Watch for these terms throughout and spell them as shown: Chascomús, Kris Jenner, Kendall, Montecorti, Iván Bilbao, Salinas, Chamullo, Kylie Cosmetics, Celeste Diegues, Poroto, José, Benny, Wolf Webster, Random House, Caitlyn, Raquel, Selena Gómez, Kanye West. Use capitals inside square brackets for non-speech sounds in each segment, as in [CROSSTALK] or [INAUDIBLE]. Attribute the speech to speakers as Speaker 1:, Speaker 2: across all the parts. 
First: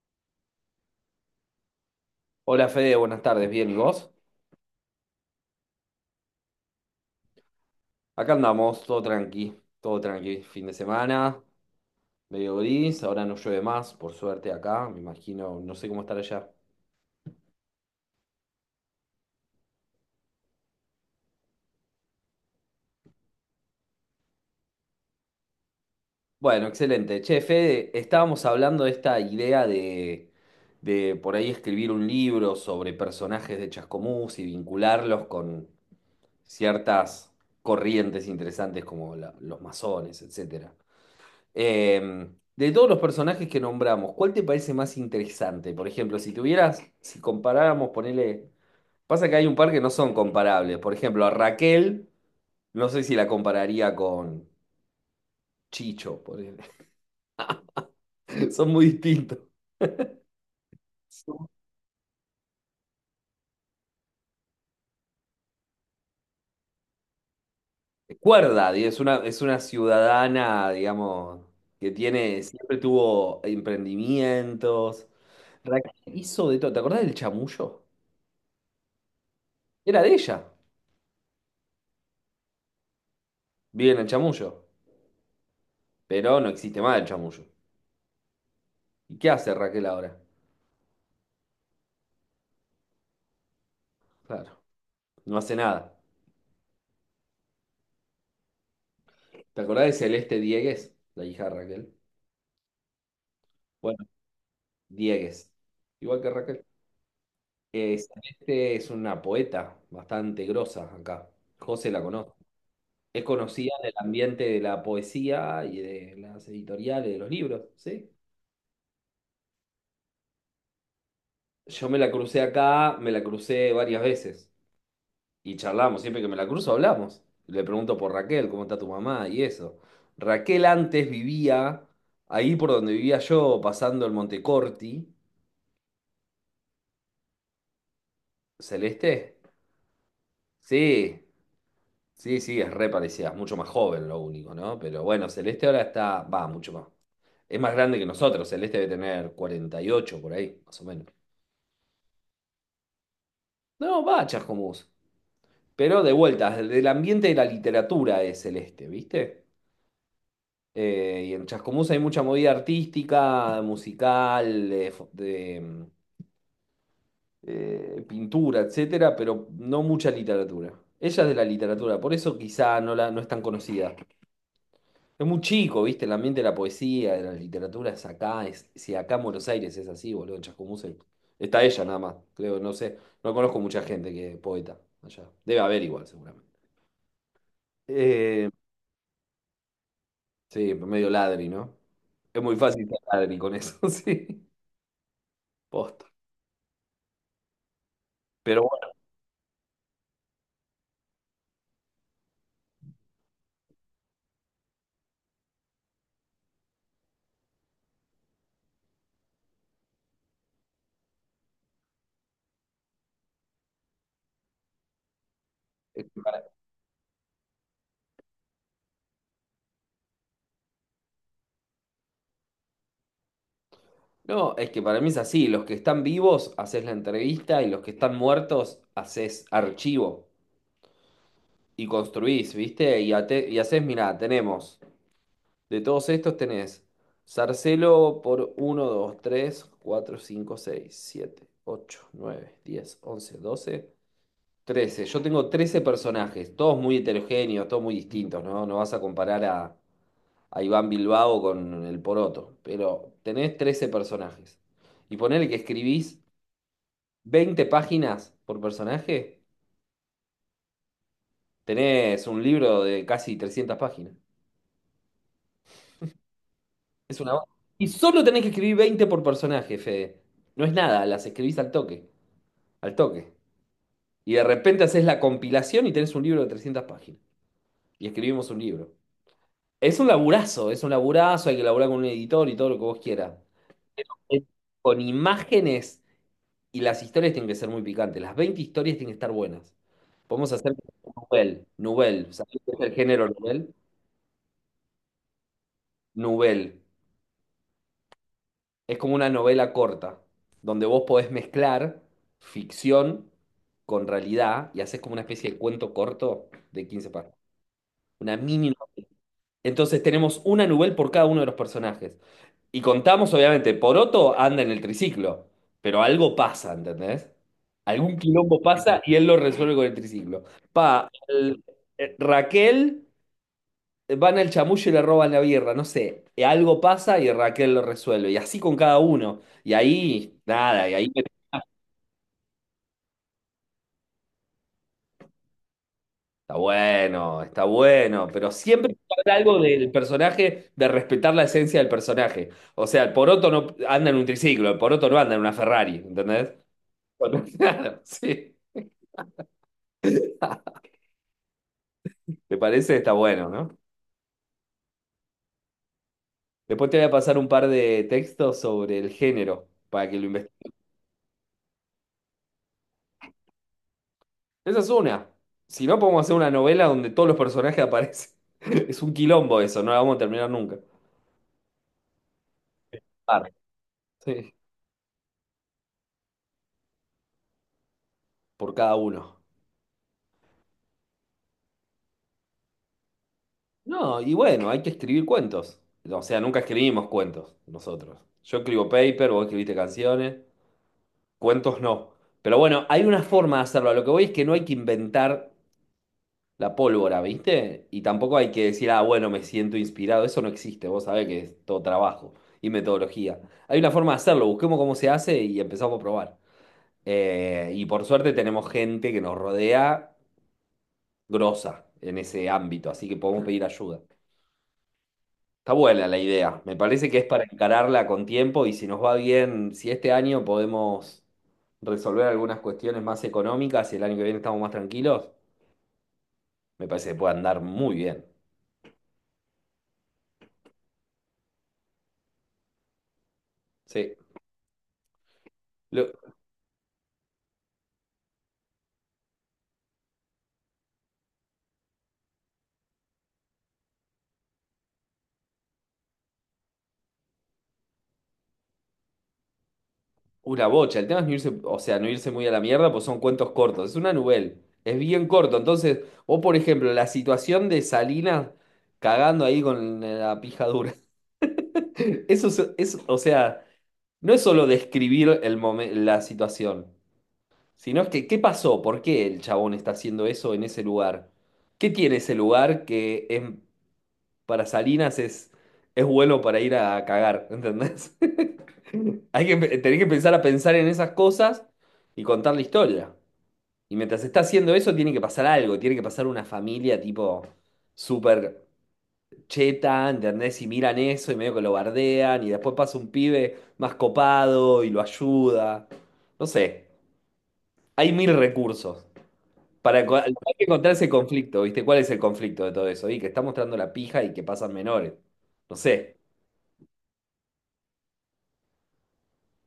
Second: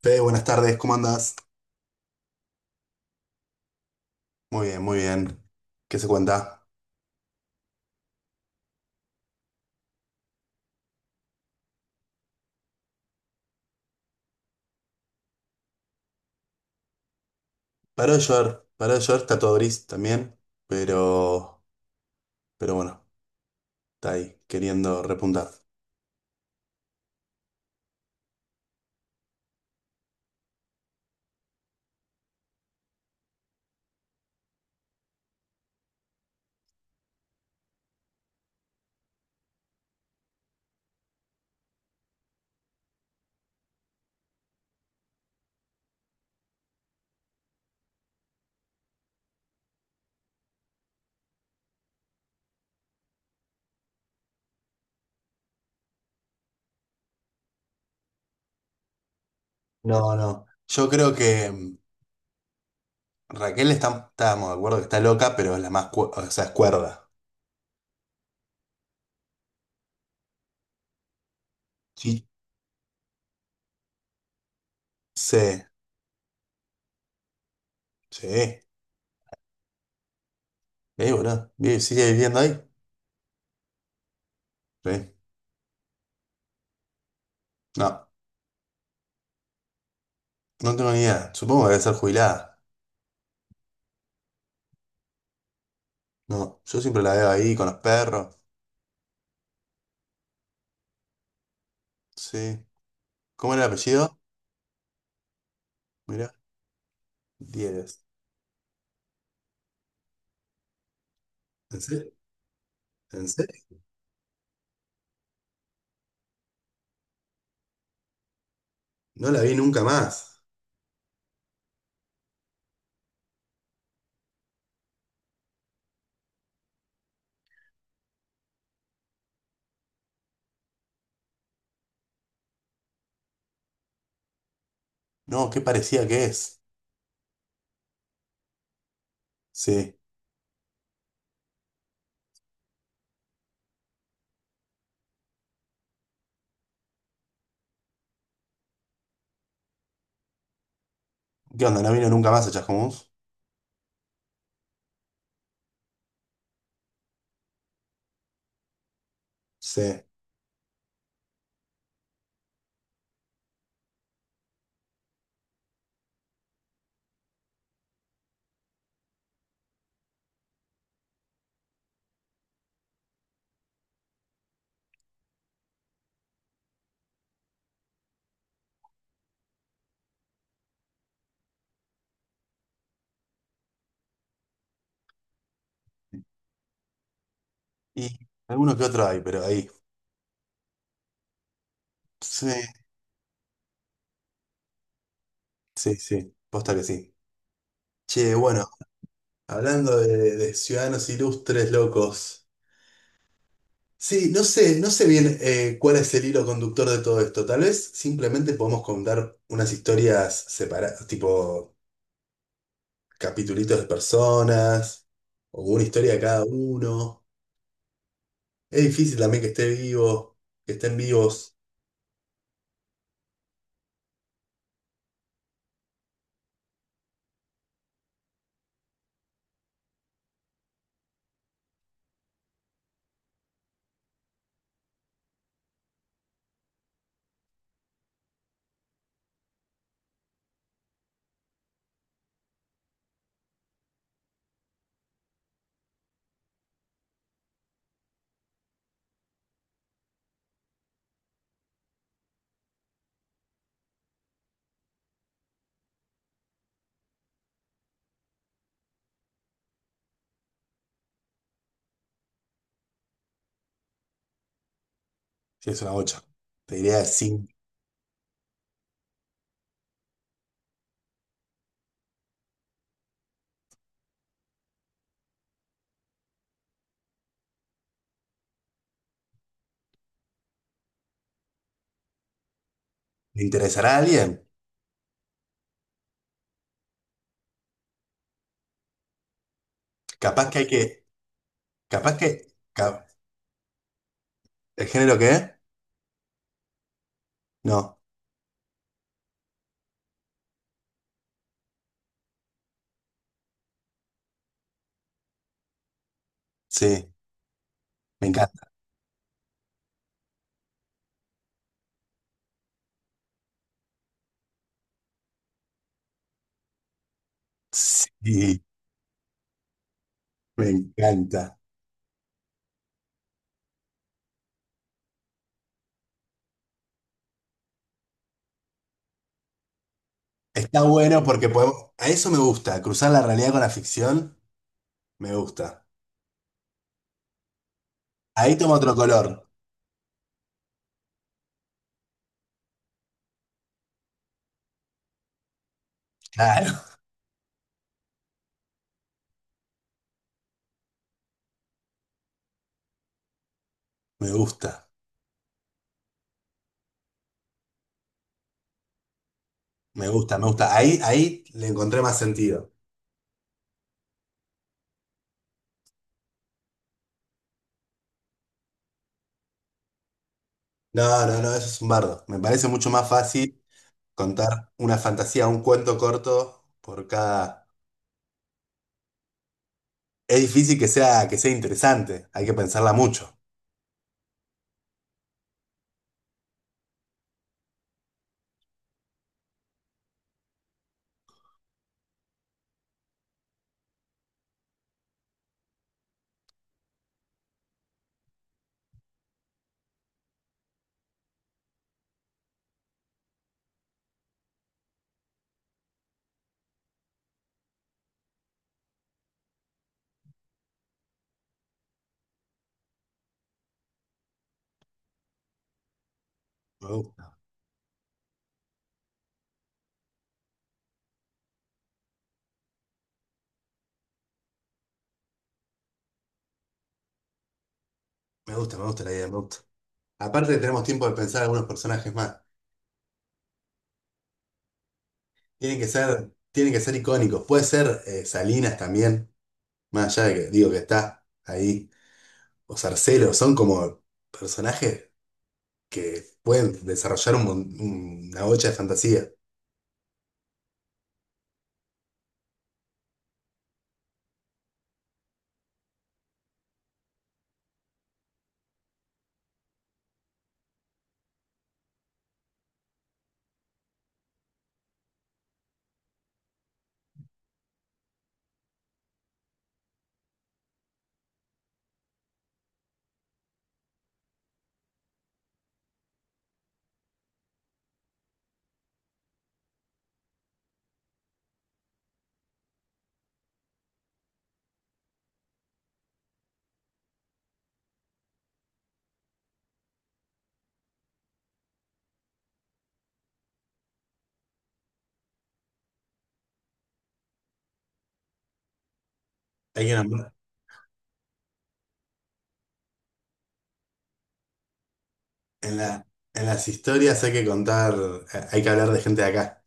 Speaker 1: Fede, buenas tardes, ¿cómo andás?
Speaker 2: Hola Fede, buenas tardes, bien, ¿y vos?
Speaker 1: Muy bien, muy bien. ¿Qué se cuenta?
Speaker 2: Acá andamos, todo tranqui, fin de semana, medio gris, ahora no llueve más, por suerte acá, me imagino, no sé cómo estar allá.
Speaker 1: Paró de llover, está todo gris también, pero, pero bueno, está ahí, queriendo repuntar.
Speaker 2: Bueno, excelente. Che, Fede, estábamos hablando de esta idea de por ahí escribir un libro sobre personajes de Chascomús y vincularlos con ciertas corrientes interesantes como los masones, etcétera. De todos los personajes que nombramos, ¿cuál te parece más interesante? Por ejemplo, si comparáramos, ponele. Pasa que hay un par que no son comparables. Por ejemplo, a Raquel, no sé si la compararía con Chicho, ponele. [LAUGHS] Son muy distintos.
Speaker 1: No, no. Yo creo que Raquel está, estábamos de acuerdo que está loca, pero es la más, o sea, es cuerda.
Speaker 2: Cuerda, es una ciudadana, digamos, que
Speaker 1: Sí.
Speaker 2: tiene, siempre tuvo emprendimientos.
Speaker 1: Sí,
Speaker 2: Raquel hizo de todo. ¿Te acordás del Chamullo?
Speaker 1: sí.
Speaker 2: Era de ella.
Speaker 1: Boludo, ¿sigue viviendo ahí?
Speaker 2: Vive en el Chamullo,
Speaker 1: Sí.
Speaker 2: pero no existe más el Chamullo.
Speaker 1: No,
Speaker 2: ¿Y qué hace Raquel ahora?
Speaker 1: no tengo ni idea. Supongo que debe ser jubilada.
Speaker 2: Claro, no hace nada.
Speaker 1: No, yo siempre la veo ahí con los perros.
Speaker 2: ¿Te acordás de Celeste Diegues, la hija de Raquel?
Speaker 1: Sí. ¿Cómo era el
Speaker 2: Bueno,
Speaker 1: apellido?
Speaker 2: Diegues, igual que
Speaker 1: Mirá,
Speaker 2: Raquel.
Speaker 1: 10.
Speaker 2: Celeste es una poeta bastante grosa acá.
Speaker 1: ¿En
Speaker 2: José la
Speaker 1: serio?
Speaker 2: conoce. Es
Speaker 1: ¿En
Speaker 2: conocida
Speaker 1: serio?
Speaker 2: en el ambiente de la poesía y de las editoriales, de los libros, ¿sí?
Speaker 1: No la vi nunca más.
Speaker 2: Yo me la crucé acá, me la crucé varias veces. Y charlamos, siempre que me la cruzo hablamos. Le pregunto por Raquel, cómo está tu mamá y eso. Raquel antes vivía ahí por donde vivía yo, pasando el Montecorti.
Speaker 1: No, qué parecida que es.
Speaker 2: ¿Celeste?
Speaker 1: Sí.
Speaker 2: Sí, sí, sí, es re parecida, es mucho más joven lo único, ¿no? Pero bueno, Celeste ahora está, va, mucho más. Es más grande que nosotros, Celeste debe tener 48 por ahí, más o menos.
Speaker 1: ¿Qué onda? ¿No vino nunca más a Chascomús?
Speaker 2: No, va, Chascomús. Pero de vuelta, del ambiente de la literatura es Celeste, ¿viste?
Speaker 1: Sí.
Speaker 2: Y en Chascomús hay mucha movida artística, musical, de, pintura, etcétera, pero no mucha literatura. Ella es de la literatura, por eso quizá no, la, no es tan conocida. Es muy chico, ¿viste? El ambiente de la poesía, de la literatura es acá. Es, si acá en Buenos Aires es así, boludo, en Chascomús está ella nada más, creo, no sé. No conozco mucha gente que es poeta allá. Debe haber igual, seguramente.
Speaker 1: Y
Speaker 2: Eh,
Speaker 1: alguno que otro hay, pero ahí.
Speaker 2: sí, medio ladri, ¿no? Es
Speaker 1: Sí,
Speaker 2: muy fácil ser ladri con eso, [LAUGHS] sí.
Speaker 1: sí,
Speaker 2: Posta.
Speaker 1: sí. Posta que sí. Che,
Speaker 2: Pero
Speaker 1: bueno,
Speaker 2: bueno,
Speaker 1: hablando de ciudadanos ilustres locos. Sí, no sé, no sé bien cuál es el hilo conductor de todo esto. Tal vez simplemente podemos contar unas historias separadas, tipo capitulitos de personas, o una
Speaker 2: es
Speaker 1: historia de
Speaker 2: que para-
Speaker 1: cada uno. Es difícil también que esté vivo, que estén vivos,
Speaker 2: no, es que para mí es así. Los que están vivos, haces la entrevista y los que están muertos, haces archivo y construís, ¿viste? Y haces, mirá, tenemos, de todos estos tenés Sarcelo por uno 2 3 4 5 6 7 8 9 10 11 12 trece. Yo tengo 13 personajes, todos muy heterogéneos, todos muy distintos, ¿no? No vas a comparar a Iván Bilbao con el Poroto, pero tenés 13 personajes. Y ponele que escribís 20 páginas por personaje, tenés un libro de casi 300 páginas.
Speaker 1: sí es una bocha. Te diría,
Speaker 2: Es una... banda.
Speaker 1: si
Speaker 2: Y solo tenés que escribir 20 por personaje, Fede. No es nada, las escribís al toque, al toque. Y de repente haces la compilación y tenés un libro de 300 páginas. Y escribimos un libro. Es un laburazo, hay que laburar con un editor y todo lo que vos quieras.
Speaker 1: ¿le interesará a
Speaker 2: Es
Speaker 1: alguien?
Speaker 2: Con imágenes. Y las historias tienen que ser muy picantes. Las 20 historias tienen que estar buenas.
Speaker 1: Capaz
Speaker 2: Podemos
Speaker 1: que hay
Speaker 2: hacer
Speaker 1: que,
Speaker 2: novel,
Speaker 1: capaz que,
Speaker 2: novel. ¿Sabés qué es el género novel?
Speaker 1: ¿el género qué es?
Speaker 2: Novel.
Speaker 1: No,
Speaker 2: Es como una novela corta, donde vos podés mezclar ficción con realidad y haces como una especie de cuento corto de
Speaker 1: sí,
Speaker 2: 15 páginas.
Speaker 1: me
Speaker 2: Una
Speaker 1: encanta.
Speaker 2: mini.
Speaker 1: [LAUGHS]
Speaker 2: Entonces tenemos una novel por cada uno de los personajes. Y contamos, obviamente, Poroto anda en el triciclo, pero algo pasa, ¿entendés? Algún quilombo
Speaker 1: Sí,
Speaker 2: pasa y él lo resuelve con el triciclo.
Speaker 1: me
Speaker 2: Pa,
Speaker 1: encanta.
Speaker 2: el- Raquel, van al chamuyo y le roban la birra, no sé. Algo pasa y Raquel lo resuelve. Y así con cada uno. Y ahí,
Speaker 1: Está
Speaker 2: nada, y ahí
Speaker 1: bueno porque podemos, a eso me gusta, cruzar la realidad con la ficción, me gusta.
Speaker 2: está bueno, está bueno. Pero
Speaker 1: Ahí toma otro
Speaker 2: siempre habrá
Speaker 1: color,
Speaker 2: algo del personaje, de respetar la esencia del personaje. O sea, el Poroto no anda en un triciclo, el Poroto no anda en una Ferrari, ¿entendés?
Speaker 1: claro,
Speaker 2: [LAUGHS] Claro, sí. ¿Te parece? Está bueno, ¿no?
Speaker 1: [LAUGHS] me gusta,
Speaker 2: Después te voy a pasar un par de textos sobre el género
Speaker 1: me
Speaker 2: para que lo
Speaker 1: gusta, me
Speaker 2: investigues.
Speaker 1: gusta. Ahí, ahí le encontré más sentido.
Speaker 2: Esa es una. Si no, podemos hacer una novela donde todos los personajes aparecen. [LAUGHS] Es un quilombo eso, no la vamos a terminar nunca.
Speaker 1: No, no, no, eso es un bardo. Me parece mucho más
Speaker 2: Par,
Speaker 1: fácil.
Speaker 2: sí,
Speaker 1: Contar una fantasía, un cuento corto por cada...
Speaker 2: por cada uno.
Speaker 1: Es difícil que sea interesante, hay que pensarla mucho.
Speaker 2: No, y bueno, hay que escribir cuentos. O sea, nunca escribimos cuentos nosotros. Yo escribo paper, vos escribiste canciones, cuentos no. Pero bueno, hay una forma de hacerlo. A lo que voy es que no hay que inventar la pólvora, ¿viste? Y tampoco hay que decir, ah, bueno, me siento inspirado. Eso no existe, vos sabés que es todo trabajo y metodología. Hay una forma de hacerlo, busquemos cómo se hace y empezamos a probar. Y por suerte tenemos gente que nos rodea grosa en ese ámbito, así que podemos pedir ayuda. Está buena la idea, me
Speaker 1: Me
Speaker 2: parece que es
Speaker 1: gusta,
Speaker 2: para encararla con tiempo y si nos va bien, si este año podemos resolver algunas cuestiones más económicas y el año que viene estamos más tranquilos, me parece que puede andar muy bien.
Speaker 1: me gusta, me gusta la idea, me gusta. Aparte tenemos tiempo de pensar algunos personajes más.
Speaker 2: Sí. Lo-
Speaker 1: Tienen que ser icónicos. Puede ser Salinas también, más allá de que digo que está ahí. O Sarcelo, son como personajes que pueden desarrollar un una bocha de fantasía.
Speaker 2: Una bocha. El tema es no irse, o sea, no irse muy a la mierda, pues son cuentos cortos. Es una novela. Es bien corto. Entonces, o por ejemplo, la situación de Salinas cagando ahí con la pija dura. [LAUGHS] Eso es- o sea, no es solo describir la situación, sino es que, ¿qué pasó? ¿Por qué el chabón está haciendo eso en ese lugar? ¿Qué tiene ese lugar para Salinas es bueno para ir a cagar? [LAUGHS] ¿Entendés? Tenés que empezar a pensar en esas cosas y contar la historia. Y mientras está haciendo eso, tiene que pasar algo, tiene que pasar una familia tipo súper cheta, ¿entendés? Y miran eso y medio que lo bardean y después pasa un pibe más copado y lo ayuda. No sé, hay mil recursos.
Speaker 1: Hay que nombrar-
Speaker 2: Hay que encontrar ese conflicto, ¿viste? ¿Cuál es el conflicto de todo eso? Y que está mostrando la pija y que pasan menores. No
Speaker 1: En la,
Speaker 2: sé.
Speaker 1: en las historias hay que contar, hay que hablar de gente de acá.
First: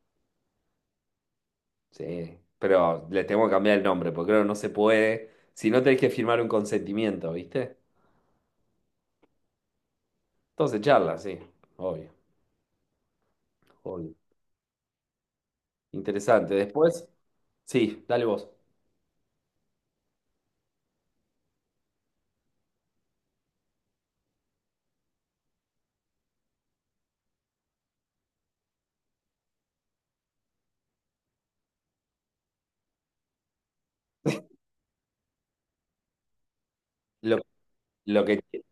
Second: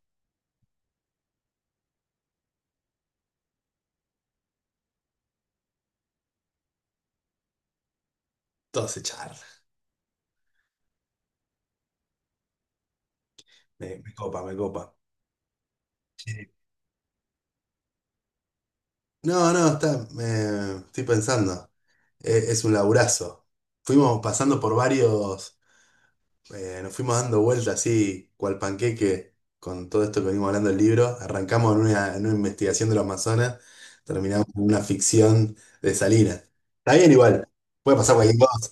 Speaker 2: Sí, pero le tengo que cambiar el nombre, porque creo que no se puede. Si no tenés que firmar un consentimiento, ¿viste?
Speaker 1: Todos se charlan.
Speaker 2: Entonces charla, sí, obvio,
Speaker 1: Me
Speaker 2: obvio.
Speaker 1: copa, me copa. Sí.
Speaker 2: Interesante. Después, sí, dale vos.
Speaker 1: No, no, está, estoy pensando. Es un laburazo. Fuimos pasando por varios, nos fuimos dando vueltas así, cual panqueque, con todo esto que venimos hablando del libro. Arrancamos en una investigación de los Amazonas, terminamos en una ficción de Salinas. Está bien
Speaker 2: Lo,
Speaker 1: igual, puede pasar
Speaker 2: lo
Speaker 1: cualquier
Speaker 2: que,
Speaker 1: cosa.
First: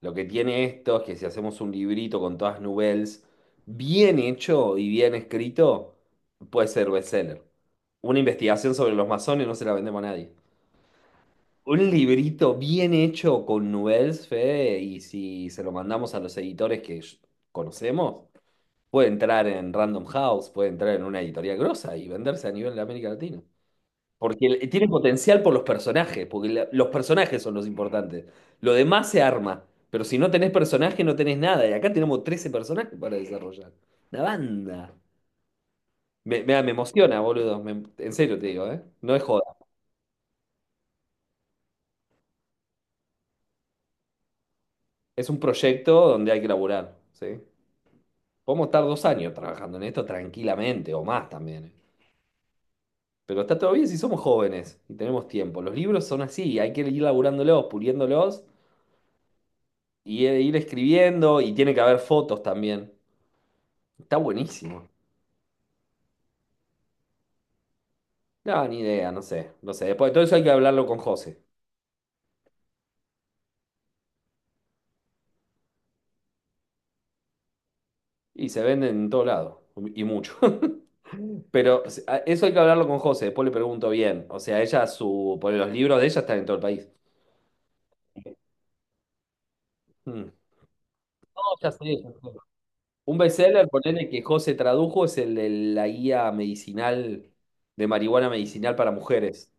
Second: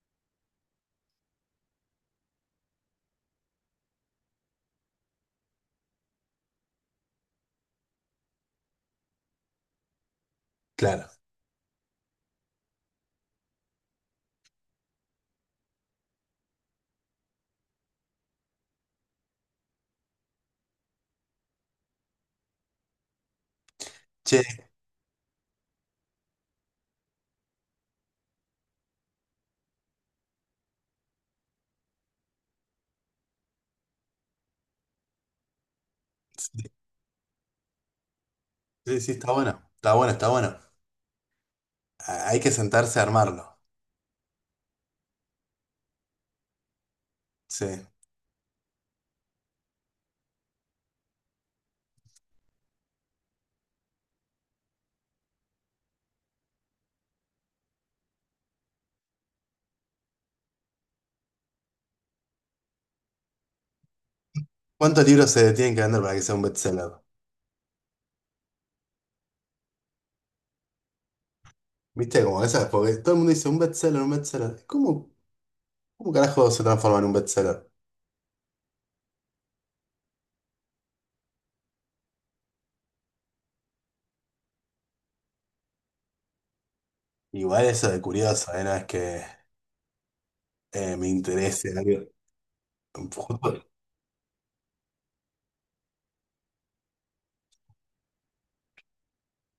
Speaker 2: lo que tiene esto es que si hacemos un librito con todas nouvelles, bien hecho y bien escrito, puede ser bestseller. Una investigación sobre los masones no se la vendemos a nadie.
Speaker 1: Claro.
Speaker 2: Un librito bien hecho con nouvelles, Fede, y si se lo mandamos a los editores que conocemos. Puede entrar en Random House, puede entrar en una editorial grosa y venderse a nivel de América Latina. Porque
Speaker 1: Che,
Speaker 2: tiene potencial por los personajes, porque los personajes son los importantes. Lo demás se arma, pero si no tenés personaje no tenés nada. Y acá tenemos 13 personajes para desarrollar. Una banda. Me,
Speaker 1: sí,
Speaker 2: me, me emociona, boludo. En serio te digo, ¿eh?
Speaker 1: sí,
Speaker 2: No es
Speaker 1: está
Speaker 2: joda.
Speaker 1: bueno, está bueno, está bueno. Ah, hay que sentarse a armarlo.
Speaker 2: Es un proyecto donde hay que laburar, ¿sí?
Speaker 1: Sí.
Speaker 2: Podemos estar 2 años trabajando en esto tranquilamente, o más también. ¿Eh? Pero está todo bien si somos jóvenes y tenemos tiempo. Los libros son así, hay que ir laburándolos, puliéndolos y ir escribiendo y tiene que haber fotos también. Está buenísimo.
Speaker 1: ¿Cuántos libros se tienen que vender para que sea un bestseller?
Speaker 2: No, ni idea, no sé, no sé. Después de todo eso hay que hablarlo con José.
Speaker 1: Viste, como esas, porque todo el mundo dice un bestseller, un bestseller. ¿Cómo, cómo carajo se transforma en un bestseller?
Speaker 2: Y se venden en todo lado, y mucho. [LAUGHS] Pero o sea, eso hay que hablarlo con José, después le pregunto bien. O sea, ella, su, por los libros de ella están en todo el país.
Speaker 1: Igual eso de curioso, ¿eh? No es que
Speaker 2: Mm.
Speaker 1: me
Speaker 2: No,
Speaker 1: interese
Speaker 2: ya sé,
Speaker 1: algo.
Speaker 2: ya sé. Un
Speaker 1: Justo,
Speaker 2: bestseller, ponele que José tradujo, es el de la guía medicinal, de marihuana medicinal para mujeres.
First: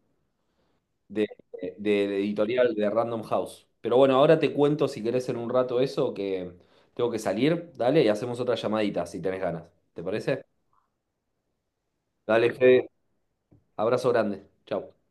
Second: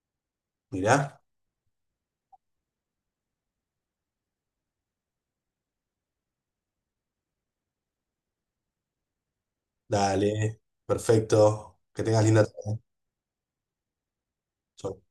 Speaker 1: mirá,
Speaker 2: de, de editorial de Random House. Pero bueno, ahora te cuento si querés en un rato eso, que tengo que salir, dale, y hacemos otra llamadita si tenés ganas. ¿Te parece?
Speaker 1: dale, perfecto, que tengas linda
Speaker 2: Dale,
Speaker 1: tarde.
Speaker 2: Fede.
Speaker 1: ¿Eh?
Speaker 2: Abrazo grande. Chau.
Speaker 1: Chau.